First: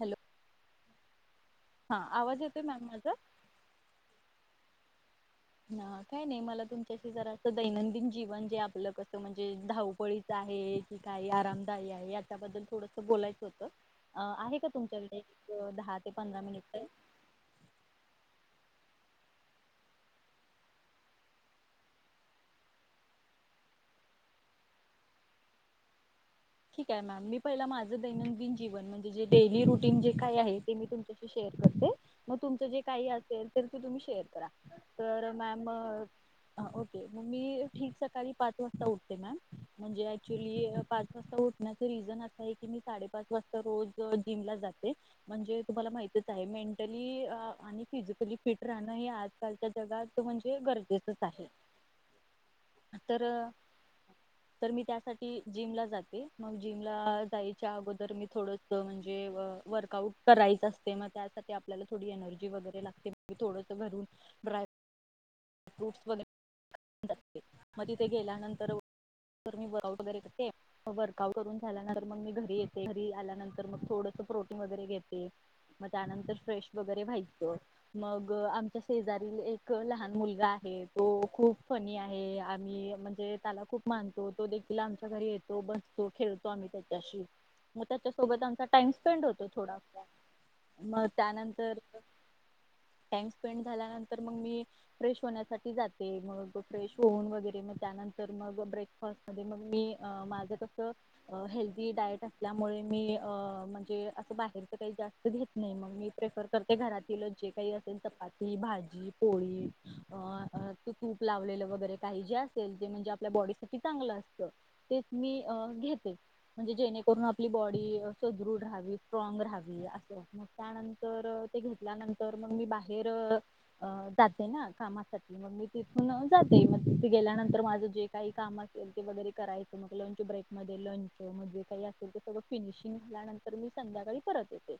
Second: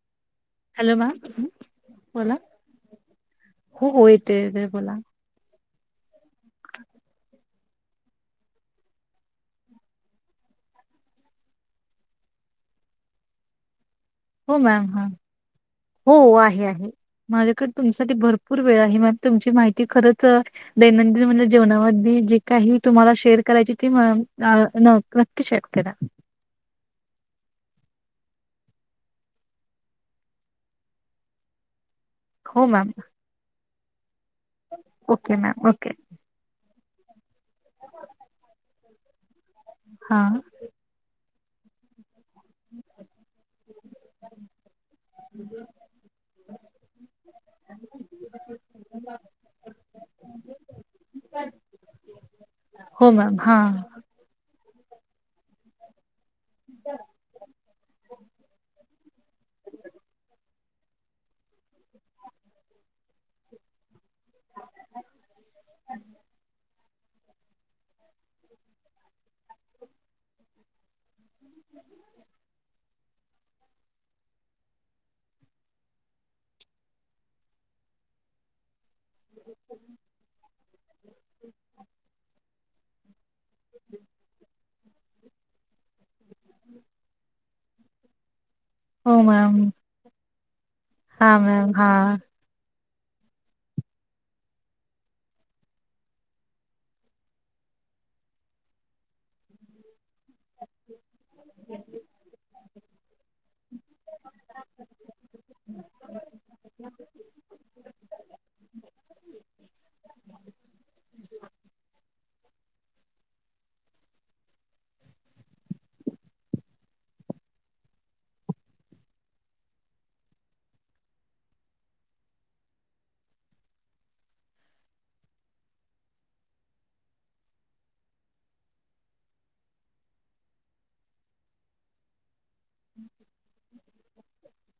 Hello. Hello ma'am. हा बोला, आवाज येतोय मॅम माझा हो हो येतय बोला. ना काय नाही, मला तुमच्याशी जरा तं दैनंदिन जीवन जे आपल कस म्हणजे, धावपळीत आहे, कीं काय, आरामदायी आहे. याच्याबद्दल थोडस बोलायचं होत. हो मॅम. हा, हो हो. पंधरा आहे. मिनिट आहे. माझ्याकडे तुमच्यासाठी भर भरपूर वेळ आहे मॅम. तुमची माहिती खरतर दैनंदिन म्हनजे जीवनामध्ये जे काही तुम्हाला शेअर करायची ती मं, अं, न. नक्की शेअर करा. ठीक आहे मॅम. मी पहिला माझं दैनंदिन जीवन, म्हणजे जे डेली रुटीन जे काय आहे? ते मी तुमच्याशी शेअर करते. मग तुमचं हो जे मॅम काही असेल.. तर. ते तुम्ही शेअर तर ओके मॅम... ओके मं, मी, ठीक सकाळी पाच वा उठते मॅम. म्हणजे हां ऍक्च्युली पाच तसं उठण्याचं रिझन आहे. हे आहे कीं, मी साडे पाच वाजता रोज जिमला जाते. म्हणजे तुम्हाला माहीतच आहे, मेंटली.. आनी फिजिकली फिट राहणं हे आजकालच्या जगात म्हणजे गरजेचंच आहे. हो तर.. मॅम हां तर मी त्यात कधी जिमला जात के... मग जिमला जायच्या अगोदर मी थोडस म्हणजे, व.. वर्क आउट करायच असं ते मग त्यासाठी आपल्याला थोडी एनर्जी वगैरे लागते, मं थोडेसे घरून ब्राय फ्रूट्स वले. मग तिथे गेल्यानंतर मी वर्क आऊट वैगरे करते. वर्क आऊट करून झाल्यानंतर मी घरी येते. घर आल्यानंतर मग थोडेसे प्रोटीन वैगरे घेते. मं त्यांनतर फ्रेश वैगरे व्हायचं. मग आमच्या शेजारील एक लहान लगा आहे. तो खूप फनी आहे. आम्ही.. म्हणजे.. त्याला खूप मानतो तो. दे तिला आमच्या घरी येतो, बसतो, खेळतो आम्ही त्याच्याशी. मं त्याच्यासोबत आमचा.... टाइम स्पेंड होतो थोडासा. मग हा मॅडम हा त्यानंतर टाइम स्पेंड झाल्यानंतर मग मी फ्रेश होण्यासाठी जाते, मग फ्रेश होऊन वगैरे, मग त्यानंतर मग ब्रेकफास्ट मग मी माझं कस अ हेल्दी डायट असल्यामुळे मी अ म्हणजे असं बाहेरच काही जास्त घेत नाही. मग मी प्रेफर करते, घरातील जे काही असेल, चपाती भाजी पोळी. अ तू तूप लावलेलं वगैरे काही जे असेल ते म्हणजे आपल्या बॉडीसाठी चांगलं असतं तेच मी घेते, म्हणजे जेणेकरून आपली बॉडी सुदृढ राहावी, स्ट्रॉग राहावी, असं मग त्यानंतर ते घेतल्यानंतर मग मी बाहेर जाते. कामासाठी मग मी तिथून जाते मग तिथे गेल्यानंतर माझं जे काही काम असेल ते वगैरे करायचं मग लंच ब्रेक मध्ये लंच मग जे काही असेल ते सगळं फिनिशिंग झाल्यानंतर मी संध्याकाळी परत येते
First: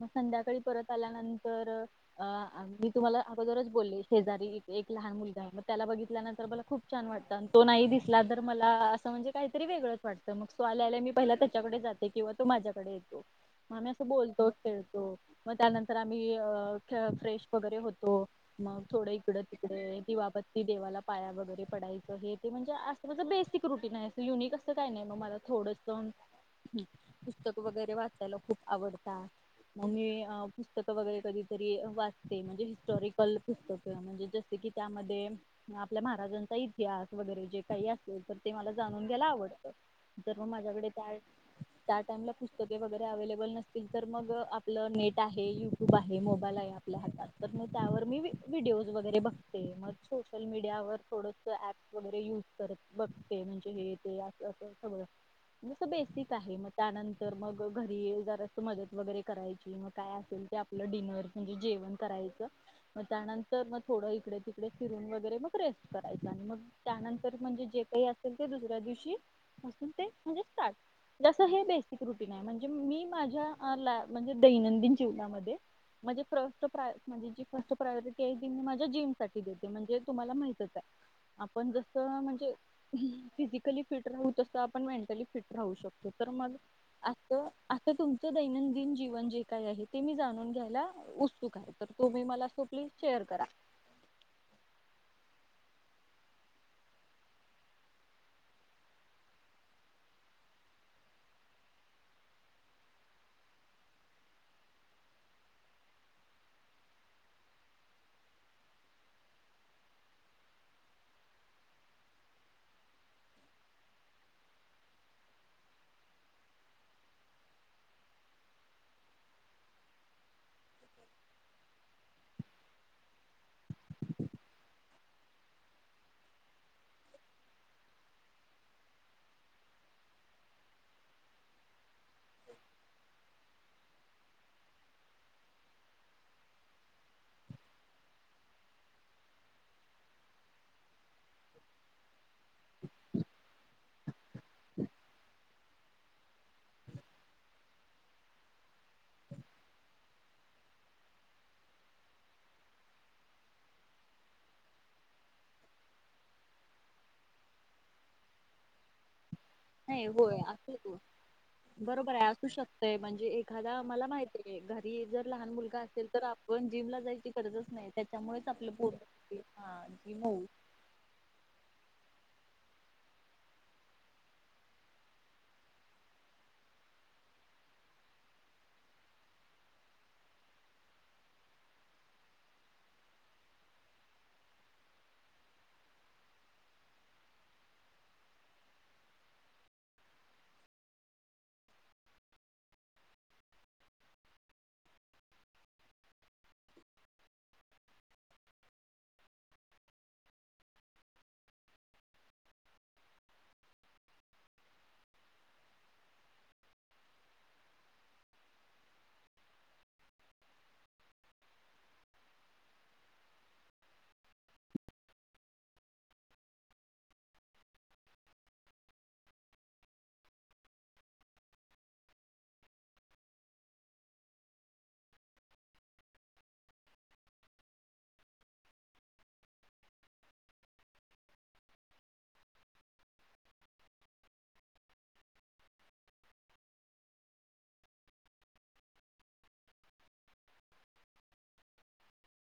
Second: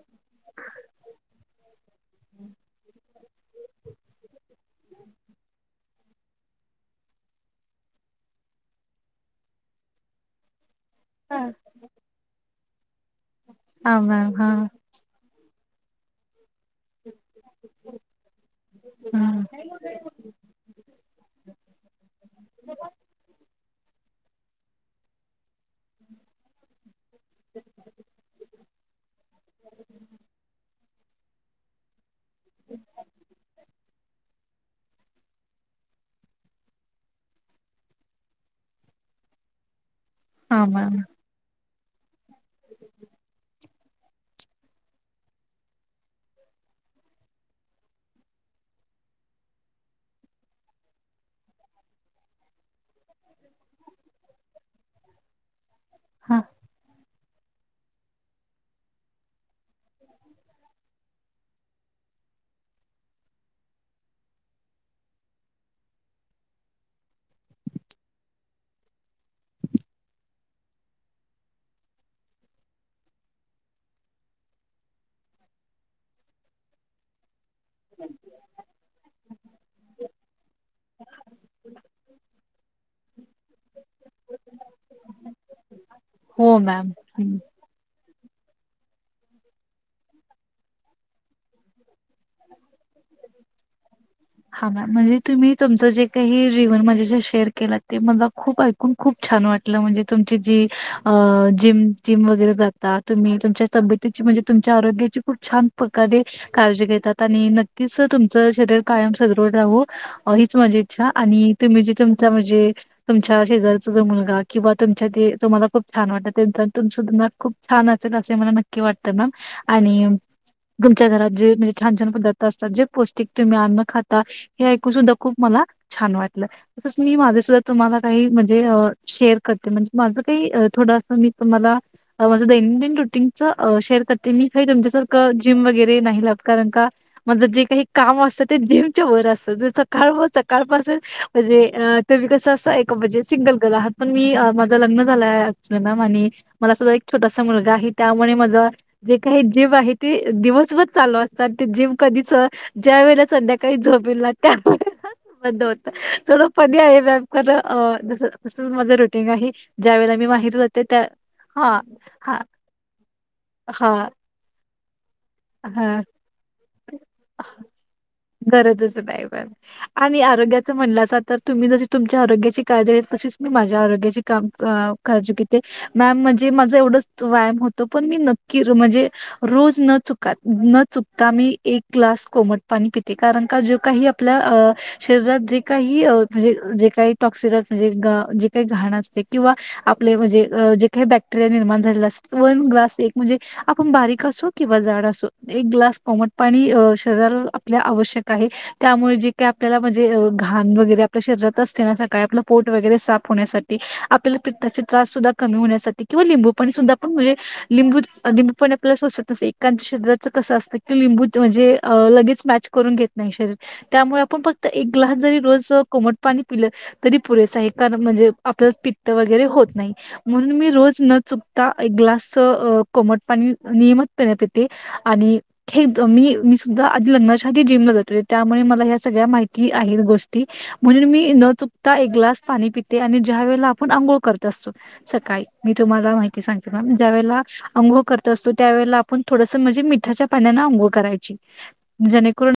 मग संध्याकाळी परत आल्यानंतर अ मी तुम्हाला अगोदरच बोलले शेजारी तर मला खूप छान वाटत. आणि तो नाही दिसला तर मला असं, म्हणजे काहीतरी वेगळंच वाटतं मग. तो आल्याला मी पहिला त्याच्याकडे जाते किंवा तो माझ्याकडे येतो म मी हां असं मॅम बोलतोच हां खेळतो मग त्यानंतर आम्ही फ्रेश वगैरे होतो. मग थोडं इकड- हां तिकडे दिवाबत्ती, देवाला पाया वगैरे, पडाचं हे ते म्हणजे अस बे रुटीन युनिक असं काही नाही मला. थोडस पुस्तक वगैरे वाचायला खूप आवडत. मग मी पुस्तक वगैरे कधीतरी ते म्हणज हस्टॉरिक [unintelligible] पुस्तक म्हणजे जस की त्यामध्ये आपल्या महाराजांचा इतिहास वगैरे जे काही असल तर ते मला जाणून घ्यायला आवडत. तर मग माझ्याकडे मॅम काय? त्या टाइमला पुस्तके वगैरे अव्लेबल त्या त्या टाइम ला पुस्तके, वैगैरे अवलेबल नसतील, तर मग आपलं नेट आहे, युट्यूब आहे, मोबाईल आहे, आपल्या हातात तर मग त्यावर मी व्हिडिओज, वगैरे बघते मग सोशल मीडिया वर थोडस ऍप, वगैरे युज करते, बघते म्हणजे हे ते अस सगळं मस बेसिक हां आहे मग त्या नंतर तर मग, घरी जर असं मदत वगैरे करायची मग काय असेल ते आपलं डिनर म्हणजे जेवण करायचं. ग त्यानंतर मग थोड इकडे तिकडे फिरून वगैरे मग रेस्ट करायचा आणि मग त्यानंतर म्हणजे जे काही असेल ते दुसऱ्या दिवशी त्या नंतर मग थोडे इकडे- तिकडे फिरून वैगेरे, ते म्हणजे स्टार्ट जस हे बेसिक रुटीन आहे, म्हणजे मी माझ्या म्हणजे दैनंदिन जीवनामध्ये म्हणजे फट म्हणजे प्रायरिटी त माझ्या जिम साठी देते म्हणजे प्रायोरिटी आधी मी माझ्या जिम साठी देते. म्हणजे तुम्हाला माहीत आहे, आपण जस म्हणजे फिजिकली फिट राहू तस आपण मेंटली फिट राहू शकतो. हो मॅम ते दैनंदिन जीवन जे काय आहे ते मी जाणून घ्यायला उत्सुक आहे. तर तुम्ही मला खुप हा मॅडॅम म्हणजे तुम्ही तुमचं जे काही जीवन माझ्या शेअर केलं ते मला खूप ऐकून खूप छान वाटलं म्हणजे तुमची जी अ जिम जिम वगैरे जाता तुम्ही तुम्ही तुमचे जीवन जे माझ्या शी शेअर केलं, तुमच्या तब्यतीची म्हणजे तुमच्या आरोग्याची खूप छान प्रकारे काळजी घेता आणि नक्कीच तुमचं शरीर कायम सदृढ राहू हीच माझी इच्छा आणि तुम्ही जे तुमचा म्हणजे तुमच्या शेजारचा जो मुलगा नक्की तुमचे शिरीर कायम सुद्धरुड रहो, हीच माझी इच्छा किंवा तुमच्या ते तुम्हाला खूप छान वाटत तु खूप छान असल असे मला नक्की वाटत मॅम आणि तुमच्या घरात जे म्हणजे छान छान पदार्थ असतात जे पौष्टिक तुम्ही अन्न खाता हे ऐकून सुद्धा खूप मला छान वाटलं तसंच मी माझे सुद्धा तुम्हाला काही म्हणजे शेअर करते म्हणजे माझं काही छान- छान पदार्थ असतात जे पौष्टिक तुम्ही अन्न खाता हे ऐकून सुद्धा खुप मला छान वाटलं तसंच थोडंस मी तुम्हाला माझं दैनंदिन रुटीनच शेअर करते मी काही तुमच्यासारखं जिम वगैरे नाही लागत. कारण का माझं जे काही काम असत ते जिमच्या वर असतं. जे सकाळपसून म्हणजे तुम्ही कस सिंगल आहे. मी माझं लग्न कारण का माझे जे काही काम असत ते जिम च्या वर असत सकाळ पासून तुम्ही कस सिंगल आहे, माझे लग्न झाले आहे मला ऐक छोटासा मुलगा आहे. क् मॅम आणि मला सुद्धा एक छोटासा मुलगा आहे त्यामुळे माझ जे काही जीम आहे ते दिवसभर चालू अस. ते जिम कधीच ज्या वेळे संध्याकाळी झोप येईल ना त्या बंद होत चल पध आहे व्यायाम कर ज तस माझं रुटीन आहे. नाही ज्यावेेळेला मी होय माहित असे होते तू त्या हां, बरोबर आहे हां, असू शकतय म्हणजे एखादा मला हां, माहित आहे घरी जर लहान मुलगा असेल हां. तर पण जिमला जायची गरजच नाही त्याच्यामुळेच आपल्या पोर गरजच नाही मॅम. हा आणि जीम होऊ. आरोग्याचं म्हणलासा तर तुम्ही जशी तुमच्या आरोग्याची काळजी घेत तशीच मी माझ्या आरोग्याची काम काळजी घेते मॅम म्हणजे माझा एवढच व्यायाम होतो पण मी नक्की म्हणजे रोज न चु न चक मी एक ग्लास कोमट पाणी पिते कारण का जे काही आपल्या अ शरीरात जे काही म्हणजे जे काही टॉक्सिन्स म्हणजे जे काही घाण असते किंवा आपले म्हणजे जे काही बॅक्टेरिया निर्माण झालेला असते वन ग्लास एक म्हणजे आपण बारीक असो किंवा जाड असो एक ग्लास कोमट पाणी अ शरीराला आपल्या आवश्यक आहे त्यामुळे जे काय आपल्याला म्हणजे घाण वगैरे आपल्या शरीरातच असते ना सकाळी आपलं पोट वगैरे साफ होण्यासाठी आपल्याला पित्ताचे त्रास सुद्धा कमी होण्यासाठी किंवा लिंबू पाणी सुद्धा आपण म्हणजे लिंबू लिंबू पाणी सोसत असते एकेकांच शरीराचं कसं असतं. लिंबू म्हणजे लगेच मॅच करून घेत नाही शरीर त्यामुळे आपण फक्त एक ग्लास जरी रोज कोमट पाणी पिलं तरी पुरेच आहे कारण म्हणजे आपल्या पित्त वगैरे होत नाही म्हणून मी रोज न चुकता एक ग्लास कोमट पाणी नियमितपणे पिते आणि हे मी मी सुद्धा आधी लग्नाच्या आ जिमला जातो त्यामुळे मला ह्या सगळ्या माहिती आहेत गोष्टी म्हणजे मी न चुकता एक ग्लास पाणी पिते आणि ज्या वेळेला आपण अंघोळ करत असतो सकाळी मी तुम्हाला माहिती सांगते म ज्यावेळेला अंघोळ करत असतो त्यावेळे आपण थोडस म्हणजे मिठाच्या पपाण्यान अंघोळ करायची जेणेकरून